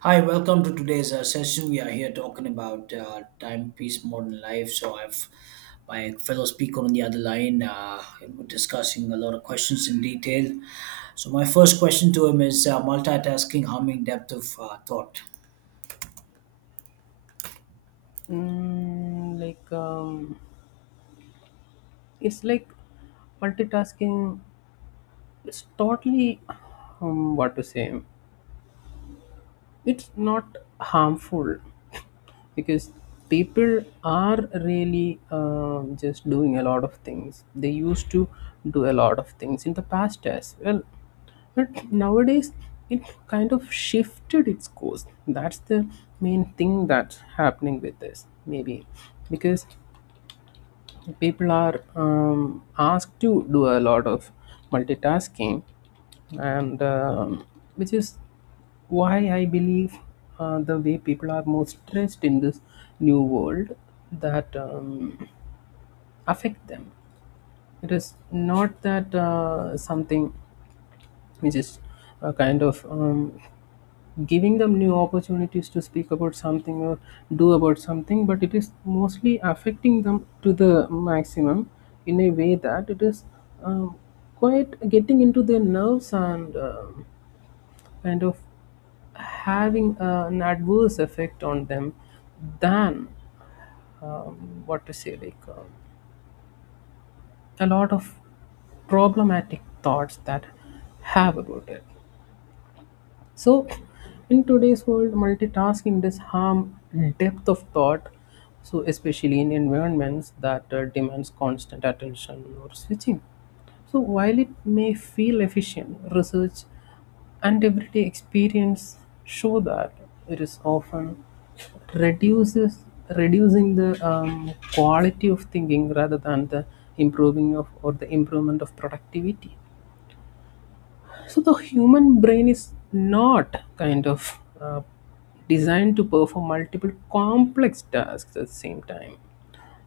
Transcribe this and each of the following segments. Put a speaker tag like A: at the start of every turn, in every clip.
A: Hi, welcome to today's session. We are here talking about timepiece modern life. So I've my fellow speaker on the other line. And we're discussing a lot of questions in detail. So my first question to him is multitasking harming depth of thought.
B: Mm. Like, it's like multitasking, it's totally, what to say, it's not harmful because people are really, just doing a lot of things. They used to do a lot of things in the past as well, but nowadays it kind of shifted its course. That's the main thing that's happening with this, maybe because people are, asked to do a lot of multitasking, and which is why I believe, the way people are more stressed in this new world that, affect them. It is not that, something which is a kind of, giving them new opportunities to speak about something or do about something, but it is mostly affecting them to the maximum in a way that it is, um, quite getting into their nerves, and kind of having an adverse effect on them than, what to say, like, a lot of problematic thoughts that have about it. So, in today's world, multitasking does harm depth of thought, so especially in environments that demands constant attention or switching. So, while it may feel efficient, research and everyday experience show that it is often reduces reducing the quality of thinking rather than the improving of, or the improvement of, productivity. So the human brain is not kind of designed to perform multiple complex tasks at the same time.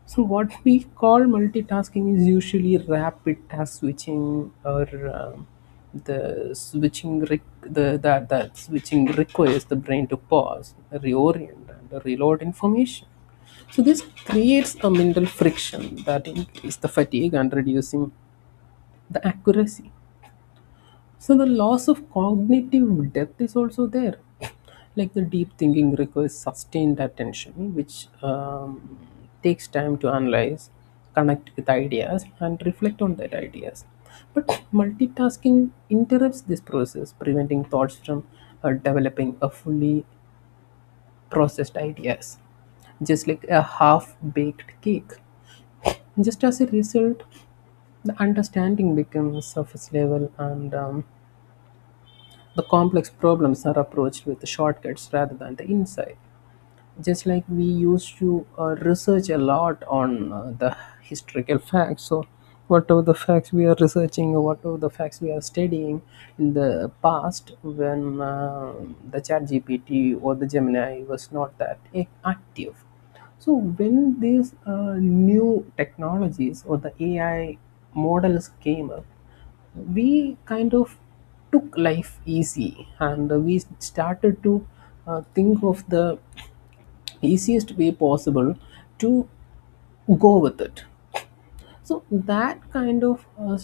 B: So what we call multitasking is usually rapid task switching, or um, the switching re- the that that switching requires the brain to pause, reorient, and reload information. So this creates a mental friction that increases the fatigue and reducing the accuracy. So the loss of cognitive depth is also there. Like, the deep thinking requires sustained attention, which, takes time to analyze, connect with ideas, and reflect on that ideas. But multitasking interrupts this process, preventing thoughts from developing a fully processed ideas, just like a half-baked cake. Just as a result, the understanding becomes surface level, and the complex problems are approached with shortcuts rather than the insight, just like we used to research a lot on the historical facts. So whatever the facts we are researching, or whatever the facts we are studying in the past, when the Chat GPT or the Gemini was not that active. So when these new technologies or the AI models came up, we kind of took life easy and we started to think of the easiest way possible to go with it. So that kind of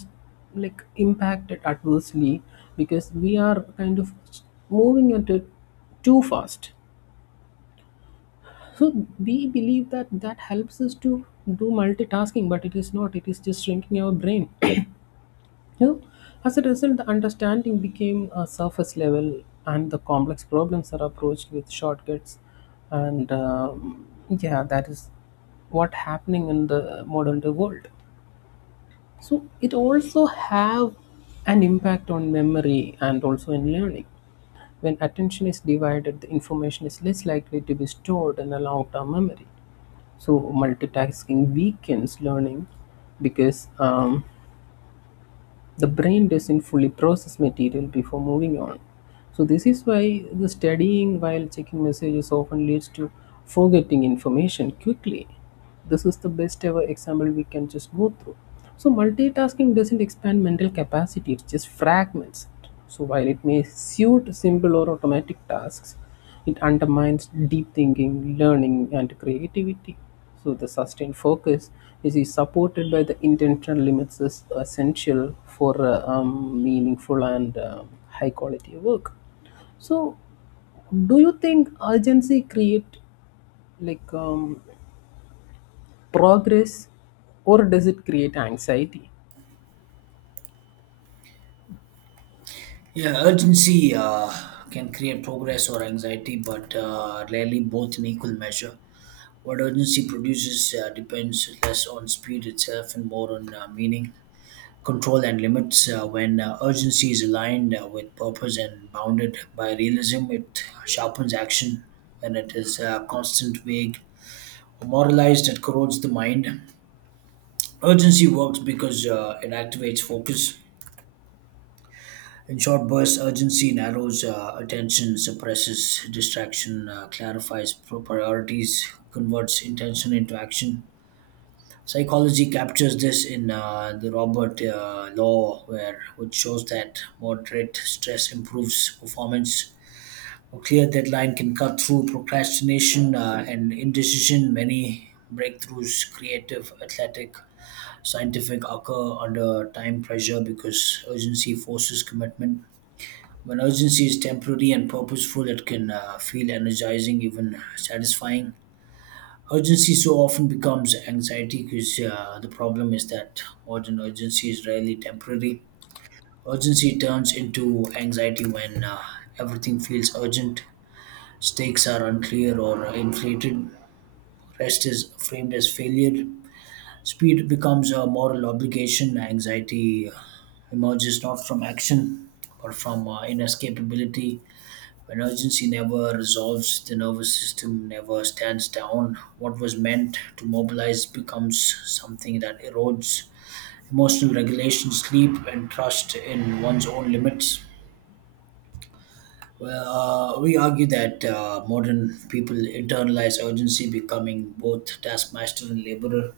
B: like impacted adversely, because we are kind of moving at it too fast. So we believe that that helps us to do multitasking, but it is not, it is just shrinking our brain. Yeah. As a result, the understanding became a surface level, and the complex problems are approached with shortcuts. And yeah, that is what happening in the modern day world. So it also have an impact on memory and also in learning. When attention is divided, the information is less likely to be stored in a long-term memory. So multitasking weakens learning because the brain doesn't fully process material before moving on. So this is why the studying while checking messages often leads to forgetting information quickly. This is the best ever example we can just go through. So multitasking doesn't expand mental capacity, it just fragments it. So while it may suit simple or automatic tasks, it undermines deep thinking, learning, and creativity. So, the sustained focus is supported by the intentional limits is essential for meaningful and high quality work. So, do you think urgency create, like, progress, or does it create anxiety?
A: Yeah, urgency can create progress or anxiety, but rarely both in equal measure. What urgency produces depends less on speed itself and more on meaning. Control and limits. When urgency is aligned with purpose and bounded by realism, it sharpens action. When it is constant, vague, or moralized, it corrodes the mind. Urgency works because it activates focus. In short bursts, urgency narrows attention, suppresses distraction, clarifies priorities, converts intention into action. Psychology captures this in the Robert Law, where which shows that moderate stress improves performance. A clear deadline can cut through procrastination and indecision. Many breakthroughs, creative, athletic, scientific, occur under time pressure because urgency forces commitment. When urgency is temporary and purposeful, it can feel energizing, even satisfying. Urgency so often becomes anxiety because the problem is that modern urgency is rarely temporary. Urgency turns into anxiety when everything feels urgent, stakes are unclear or inflated, rest is framed as failure, speed becomes a moral obligation, anxiety emerges not from action but from inescapability. When urgency never resolves, the nervous system never stands down. What was meant to mobilize becomes something that erodes emotional regulation, sleep, and trust in one's own limits. Well, we argue that modern people internalize urgency, becoming both taskmaster and laborer.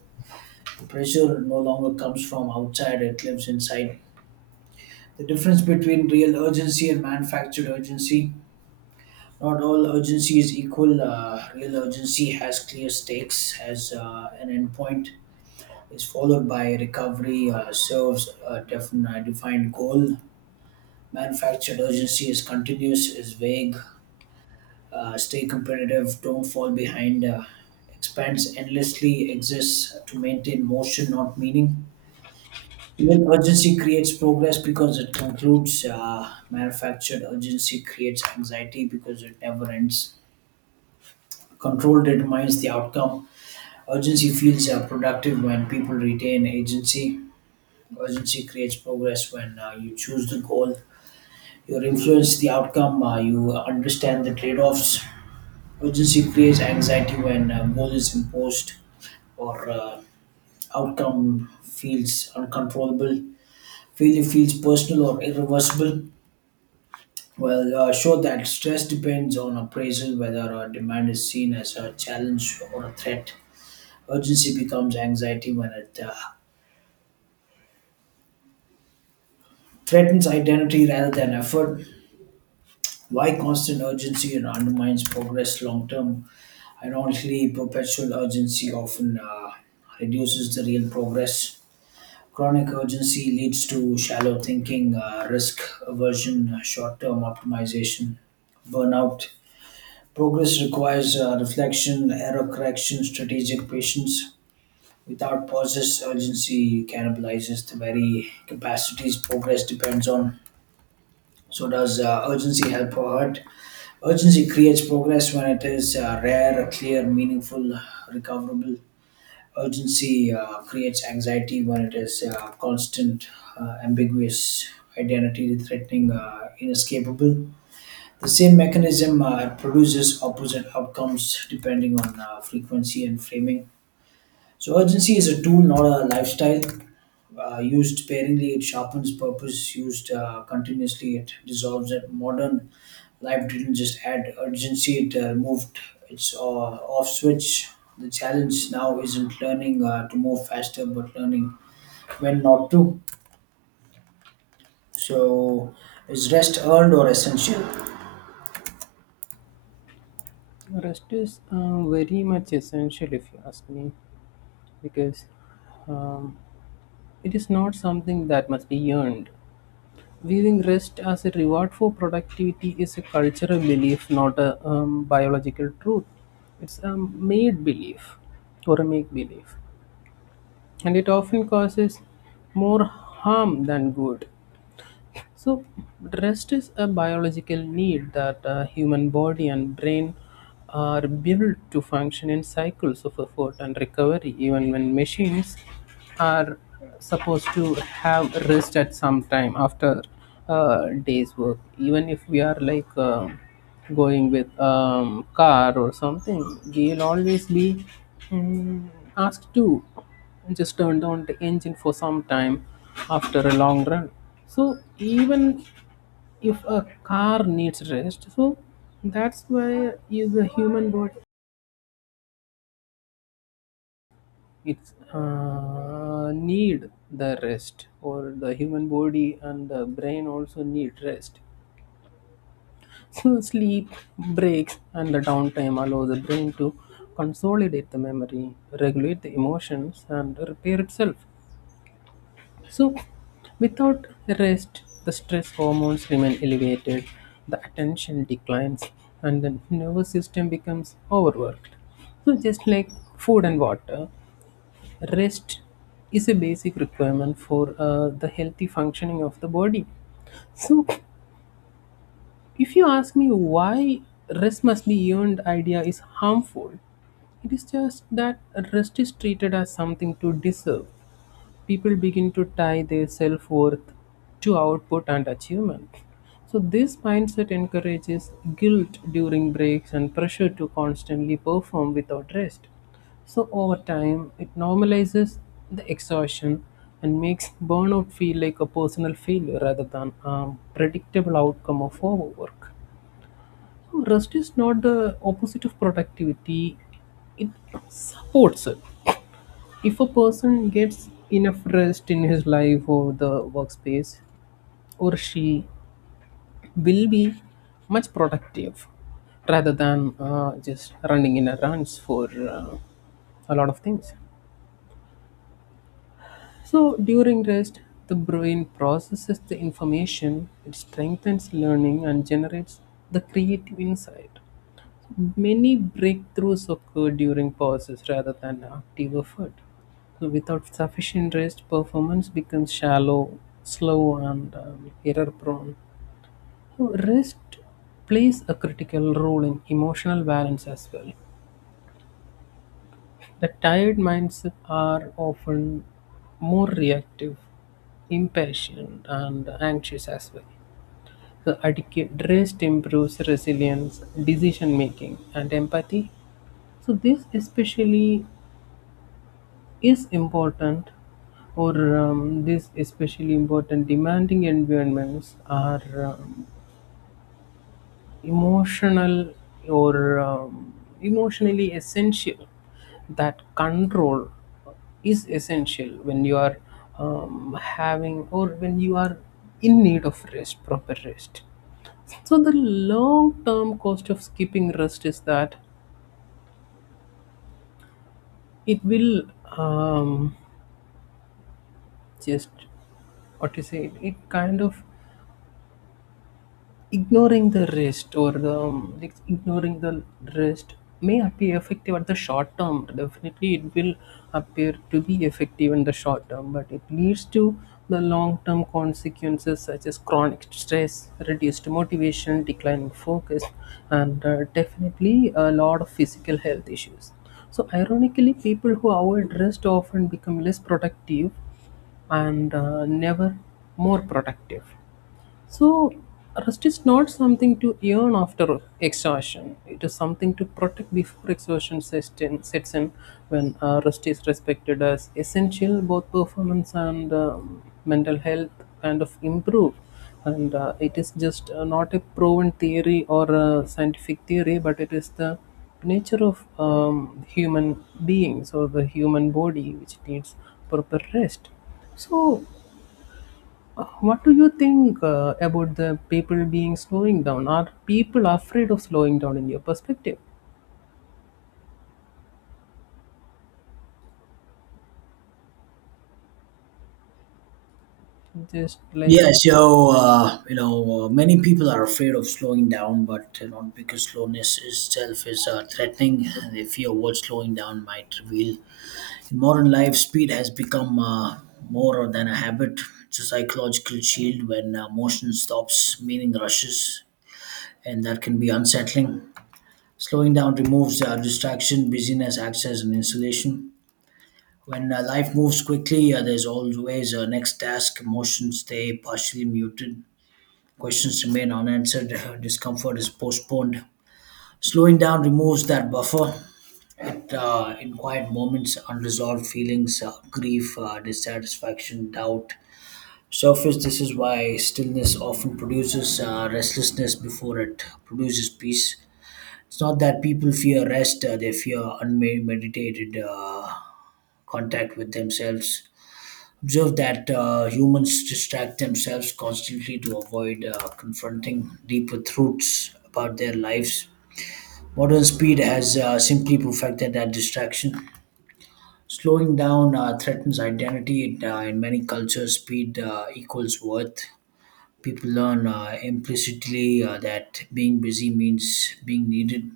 A: The pressure no longer comes from outside, it lives inside. The difference between real urgency and manufactured urgency: not all urgency is equal. Real urgency has clear stakes, has an endpoint, is followed by recovery, serves a defined goal. Manufactured urgency is continuous, is vague, stay competitive, don't fall behind, expands endlessly, exists to maintain motion, not meaning. Real urgency creates progress because it concludes. Manufactured urgency creates anxiety because it never ends. Control determines the outcome. Urgency feels productive when people retain agency. Urgency creates progress when you choose the goal. You influence the outcome, you understand the trade offs. Urgency creates anxiety when a goal is imposed or outcome feels uncontrollable. Failure feels personal or irreversible. Well, show that stress depends on appraisal, whether a demand is seen as a challenge or a threat. Urgency becomes anxiety when it threatens identity rather than effort. Why constant urgency and undermines progress long term? Ironically, perpetual urgency often reduces the real progress. Chronic urgency leads to shallow thinking, risk aversion, short term optimization, burnout. Progress requires reflection, error correction, strategic patience. Without pauses, urgency cannibalizes the very capacities progress depends on. So, does urgency help or hurt? Urgency creates progress when it is rare, clear, meaningful, recoverable. Urgency creates anxiety when it is constant, ambiguous, identity threatening, inescapable. The same mechanism produces opposite outcomes depending on frequency and framing. So, urgency is a tool, not a lifestyle. Used sparingly, it sharpens purpose. Used continuously, it dissolves it. Modern life didn't just add urgency, it removed its off switch. The challenge now isn't learning to move faster, but learning when not to. So, is rest earned or essential?
B: Rest is very much essential, if you ask me, because um, it is not something that must be earned. Viewing rest as a reward for productivity is a cultural belief, not a biological truth. It's a made belief, or a make belief, and it often causes more harm than good. So, rest is a biological need that human body and brain are built to function in cycles of effort and recovery, even when machines are supposed to have rest at some time after a day's work. Even if we are like, going with, car or something, we will always be, mm, asked to and just turned on the engine for some time after a long run. So even if a car needs rest, so that's why is the human body, it's need the rest, or the human body and the brain also need rest. So sleep, breaks, and the downtime allow the brain to consolidate the memory, regulate the emotions, and repair itself. So, without rest, the stress hormones remain elevated, the attention declines, and the nervous system becomes overworked. So, just like food and water, rest is a basic requirement for the healthy functioning of the body. So, if you ask me why rest must be earned idea is harmful, it is just that rest is treated as something to deserve. People begin to tie their self worth to output and achievement. So, this mindset encourages guilt during breaks and pressure to constantly perform without rest. So, over time, it normalizes the exhaustion and makes burnout feel like a personal failure rather than a predictable outcome of overwork. So, rest is not the opposite of productivity, it supports it. If a person gets enough rest in his life or the workspace, or she will be much productive rather than just running in a runs for a lot of things. So, during rest, the brain processes the information, it strengthens learning, and generates the creative insight. Many breakthroughs occur during pauses rather than active effort. So without sufficient rest, performance becomes shallow, slow, and error prone. So rest plays a critical role in emotional balance as well. The tired minds are often more reactive, impatient, and anxious as well. The adequate rest improves resilience, decision making, and empathy. So this especially is important, or this especially important demanding environments are emotional, or emotionally essential. That control is essential when you are having, or when you are in need of rest, proper rest. So the long-term cost of skipping rest is that it will, um, just, what to say, it kind of, ignoring the rest, or the like, ignoring the rest may appear effective at the short term. Definitely, it will appear to be effective in the short term, but it leads to the long term consequences such as chronic stress, reduced motivation, declining focus, and definitely a lot of physical health issues. So, ironically, people who avoid rest often become less productive, and never more productive. So, rest is not something to earn after exhaustion. It is something to protect before exhaustion sets in. Sets in. When rest is respected as essential, both performance and mental health kind of improve. And it is just not a proven theory or a scientific theory, but it is the nature of human beings, or the human body, which needs proper rest. So what do you think about the people being slowing down? Are people afraid of slowing down in your perspective? Just like,
A: Yeah, so you know, many people are afraid of slowing down, but because slowness itself is threatening, they fear what slowing down might reveal. In modern life, speed has become more than a habit. It's a psychological shield. When motion stops, meaning rushes, and that can be unsettling. Slowing down removes distraction, busyness, access, and insulation. When life moves quickly, there's always a next task. Emotions stay partially muted. Questions remain unanswered. Discomfort is postponed. Slowing down removes that buffer. That in quiet moments, unresolved feelings, grief, dissatisfaction, doubt surface. This is why stillness often produces restlessness before it produces peace. It's not that people fear rest, they fear unmeditated contact with themselves. Observe that humans distract themselves constantly to avoid confronting deeper truths about their lives. Modern speed has simply perfected that distraction. Slowing down threatens identity. It, in many cultures, speed equals worth. People learn implicitly that being busy means being needed.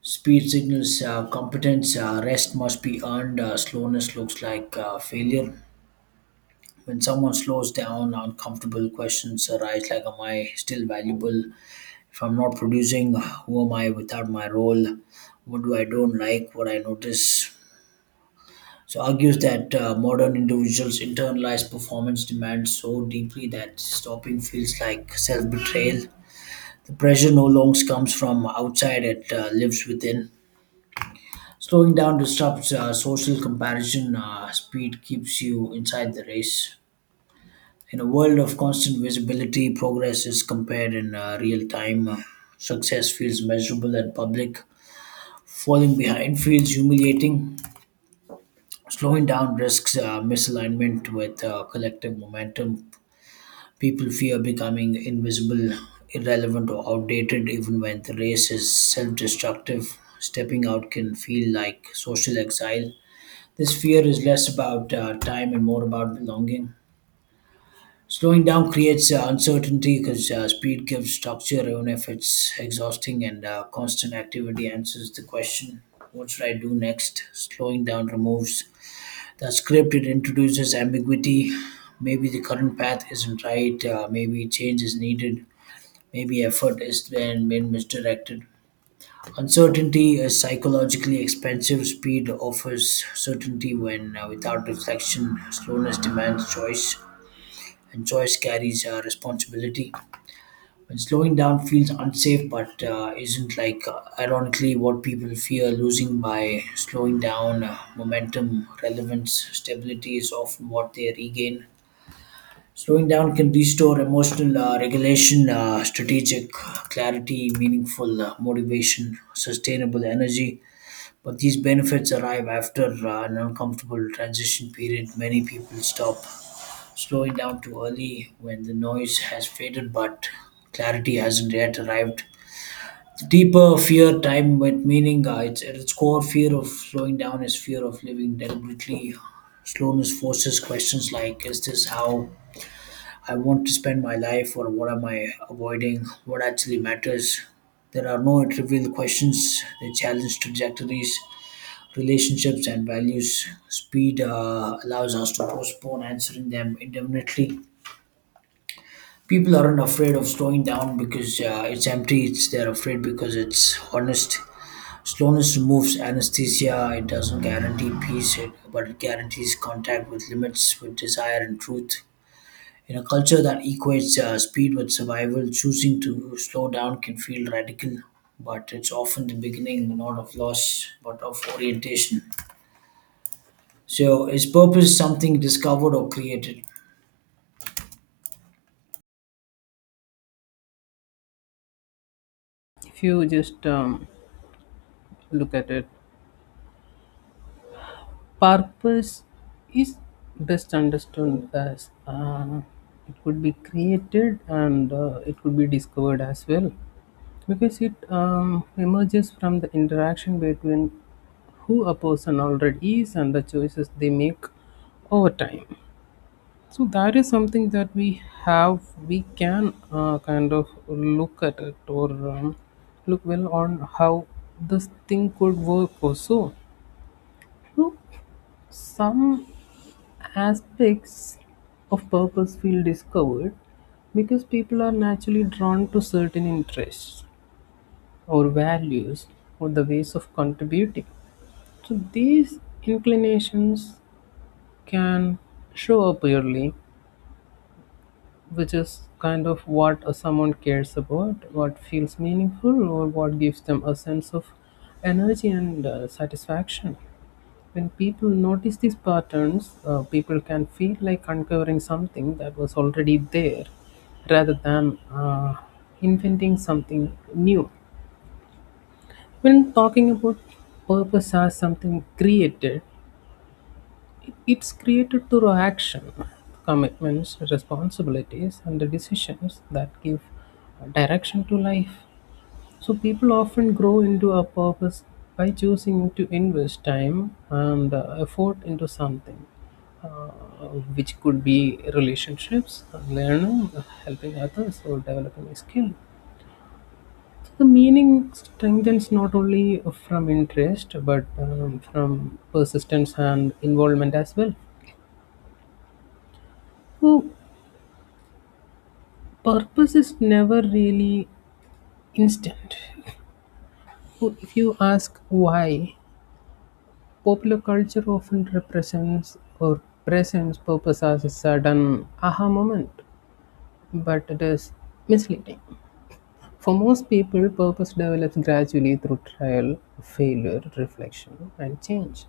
A: Speed signals competence. Rest must be earned. Slowness looks like failure. When someone slows down, uncomfortable questions arise like, am I still valuable? If I'm not producing, who am I without my role? What do I don't like? What I notice? So argues that modern individuals internalize performance demands so deeply that stopping feels like self-betrayal. The pressure no longer comes from outside; it lives within. Slowing down disrupts social comparison. Speed keeps you inside the race. In a world of constant visibility, progress is compared in real time. Success feels measurable and public. Falling behind feels humiliating. Slowing down risks misalignment with collective momentum. People fear becoming invisible, irrelevant, or outdated even when the race is self destructive. Stepping out can feel like social exile. This fear is less about time and more about belonging. Slowing down creates uncertainty because speed gives structure, even if it's exhausting, and constant activity answers the question: what should I do next? Slowing down removes the script, it introduces ambiguity. Maybe the current path isn't right, maybe change is needed. Maybe effort is then been misdirected. Uncertainty is psychologically expensive. Speed offers certainty when, without reflection, slowness demands choice, and choice carries responsibility. When slowing down feels unsafe, but isn't like ironically what people fear losing by slowing down, momentum, relevance, stability is often what they regain. Slowing down can restore emotional regulation, strategic clarity, meaningful motivation, sustainable energy. But these benefits arrive after an uncomfortable transition period. Many people stop slowing down too early when the noise has faded, but clarity hasn't yet arrived. The deeper fear, time with meaning, it's, at its core, fear of slowing down is fear of living deliberately. Slowness forces questions like, is this how I want to spend my life, or what am I avoiding, what actually matters. There are no trivial questions, they challenge trajectories, relationships, and values. Speed allows us to postpone answering them indefinitely. People aren't afraid of slowing down because it's empty, it's, they're afraid because it's honest. Slowness removes anesthesia, it doesn't guarantee peace, but it guarantees contact with limits, with desire and truth. In a culture that equates speed with survival, choosing to slow down can feel radical, but it's often the beginning not of loss but of orientation. So, is purpose something discovered or created?
B: if you just look at it, purpose is best understood as, it could be created, and it could be discovered as well, because it emerges from the interaction between who a person already is and the choices they make over time. So that is something that we have. We can kind of look at it, or look well on how this thing could work. Also, Hmm. some aspects of purpose feel discovered, because people are naturally drawn to certain interests, or values, or the ways of contributing. So these inclinations can show up early, which is kind of what someone cares about, what feels meaningful, or what gives them a sense of energy and satisfaction. When people notice these patterns, people can feel like uncovering something that was already there, rather than inventing something new. When talking about purpose as something created, it's created through action, commitments, responsibilities, and the decisions that give direction to life. So people often grow into a purpose by choosing to invest time and effort into something, uh, which could be relationships, learning, helping others, or developing a skill. So the meaning strengthens not only from interest, but from persistence and involvement as well. So purpose is never really instant. If you ask why, popular culture often represents, or presents, purpose as a sudden aha moment, but it is misleading. For most people, purpose develops gradually through trial, failure, reflection, and change.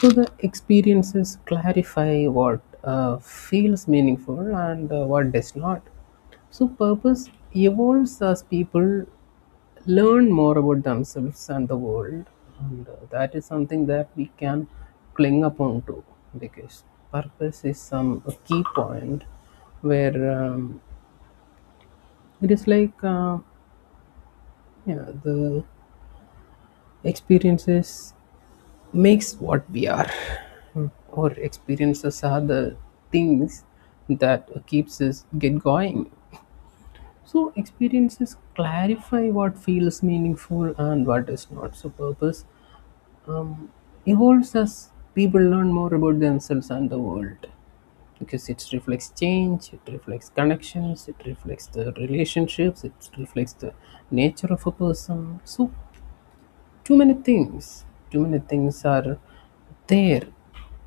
B: So the experiences clarify what feels meaningful and what does not. So purpose evolves as people learn more about themselves and the world, and that is something that we can cling upon to, because purpose is some a key point where, it is like, you know, the experiences makes what we are. Our experiences are the things that keeps us get going. So experiences clarify what feels meaningful and what is not. So purpose um, evolves as people learn more about themselves and the world, because it reflects change, it reflects connections, it reflects the relationships, it reflects the nature of a person. So too many things too many things are there,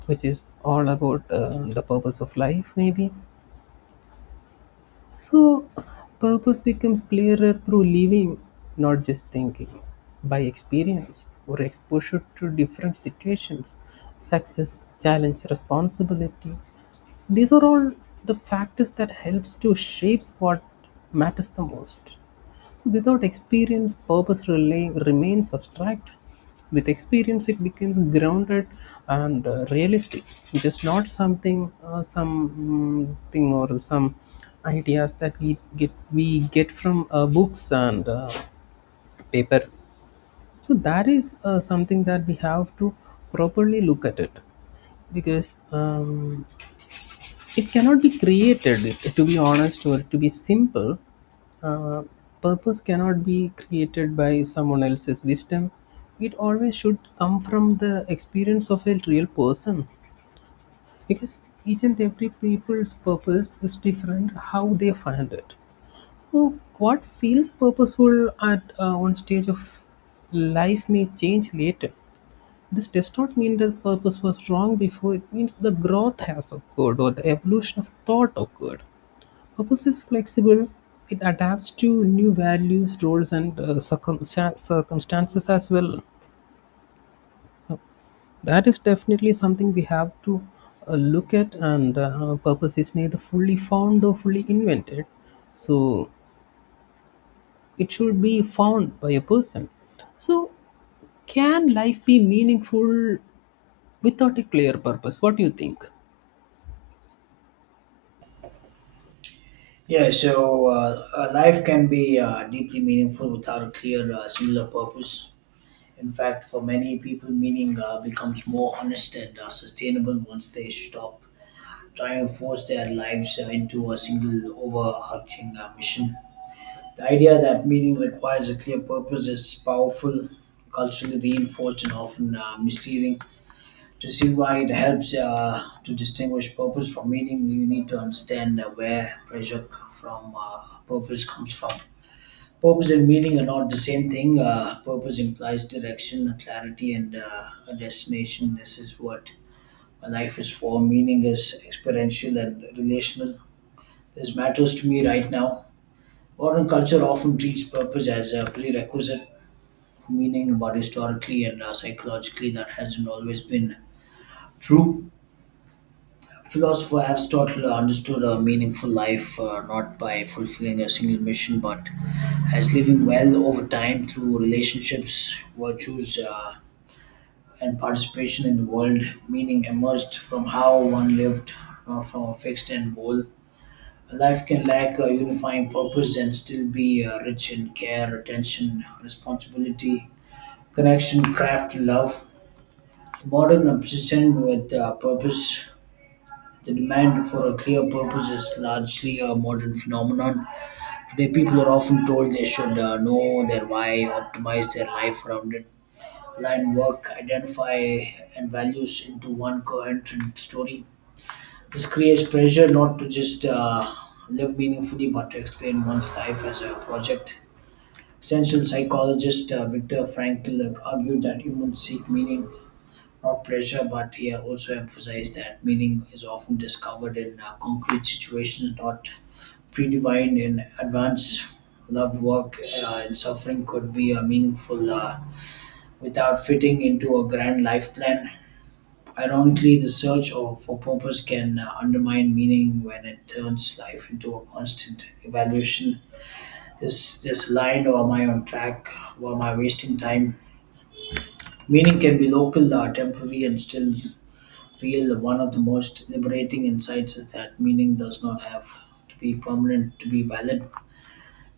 B: which is all about the purpose of life, maybe. So purpose becomes clearer through living, not just thinking, by experience or exposure to different situations. Success, challenge, responsibility, these are all the factors that helps to shapes what matters the most. So without experience, purpose remains abstract. With experience it becomes grounded and realistic, just not something, some, thing, or some ideas that we get from books and paper. So that is something that we have to properly look at, it because it cannot be created, to be honest, or to be simple. Uh, Purpose cannot be created by someone else's wisdom. It always should come from the experience of a real person, because each and every people's purpose is different how they find it. So, what feels purposeful at one stage of life may change later. This does not mean the purpose was wrong before, it means the growth have occurred, or the evolution of thought occurred. Purpose is flexible, it adapts to new values, roles, and circumstances as well. That is definitely something we have to look at, and purpose is neither fully found or fully invented. So it should be found by a person. So, can life be meaningful without a clear purpose? What do you think?
A: Yeah, so life can be deeply meaningful without a clear, similar purpose. In fact, for many people, meaning becomes more honest and sustainable once they stop trying to force their lives into a single overarching mission. The idea that meaning requires a clear purpose is powerful, culturally reinforced, and often misleading. To see why it helps to distinguish purpose from meaning, you need to understand where pressure from purpose comes from. Purpose and meaning are not the same thing. Purpose implies direction, clarity, and a destination. This is what my life is for. Meaning is experiential and relational. This matters to me right now. Modern culture often treats purpose as a prerequisite meaning, but historically and psychologically, that hasn't always been true. Philosopher Aristotle understood a meaningful life not by fulfilling a single mission, but as living well over time through relationships, virtues, and participation in the world. Meaning emerged from how one lived, not from a fixed end goal. A life can lack a unifying purpose and still be rich in care, attention, responsibility, connection, craft, love. Modern obsession with purpose. The demand for a clear purpose is largely a modern phenomenon. Today, people are often told they should know their why, optimize their life around it, line work, identify, and values into one coherent story. This creates pressure not to just live meaningfully, but to explain one's life as a project. Essential psychologist Viktor Frankl argued that humans seek meaning, not pressure, but he also emphasized that meaning is often discovered in concrete situations, not predefined in advance. Love, work, and suffering could be meaningful without fitting into a grand life plan. Ironically, the for purpose can undermine meaning when it turns life into a constant evaluation. This line, or am I on track? Or am I wasting time? Meaning can be local, temporary, and still real. One of the most liberating insights is that meaning does not have to be permanent to be valid.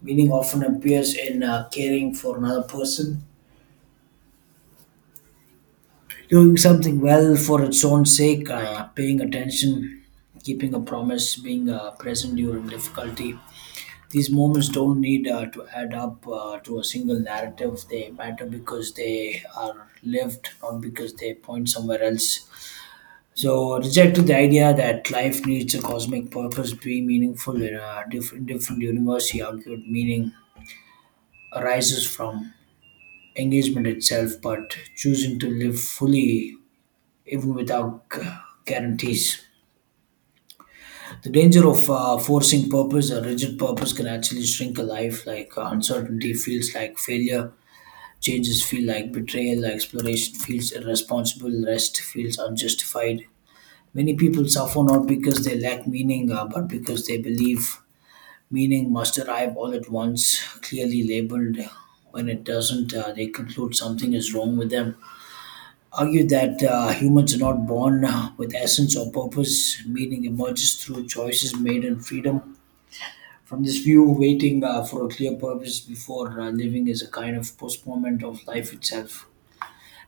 A: Meaning often appears in caring for another person, doing something well for its own sake, paying attention, keeping a promise, being present during difficulty. These moments don't need to add up to a single narrative. They matter because they are lived, not because they point somewhere else. So reject the idea that life needs a cosmic purpose, being meaningful in a different universe. He argued meaning arises from engagement itself, but choosing to live fully even without guarantees. The danger of forcing purpose, a rigid purpose, can actually shrink a life. Like uncertainty feels like failure, changes feel like betrayal, exploration feels irresponsible, rest feels unjustified. Many people suffer not because they lack meaning, but because they believe meaning must arrive all at once, clearly labeled. When it doesn't, they conclude something is wrong with them. Argue that humans are not born with essence or purpose. Meaning emerges through choices made in freedom. From this view, waiting for a clear purpose before living is a kind of postponement of life itself.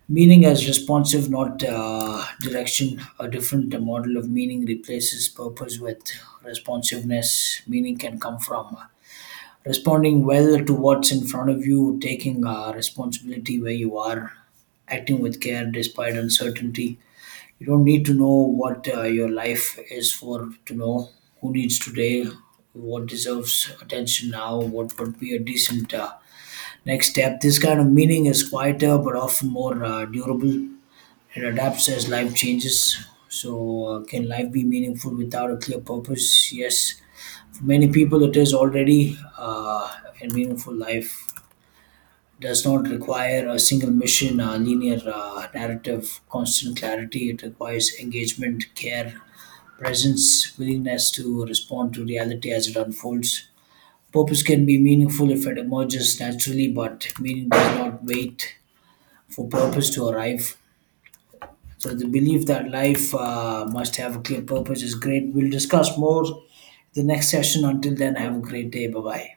A: Meaning as responsive, not direction. A different model of meaning replaces purpose with responsiveness. Meaning can come from responding well to what's in front of you, taking responsibility where you are, acting with care despite uncertainty. You don't need to know what your life is for to know who needs today, what deserves attention now, what would be a decent next step. This kind of meaning is quieter but often more durable. It adapts as life changes. So, can life be meaningful without a clear purpose? Yes. For many people, it is already a meaningful life. Does not require a single mission, a linear narrative, constant clarity. It requires engagement, care, presence, willingness to respond to reality as it unfolds. Purpose can be meaningful if it emerges naturally, but meaning does not wait for purpose to arrive. So the belief that life must have a clear purpose is great. We'll discuss more the next session. Until then, have a great day. Bye bye.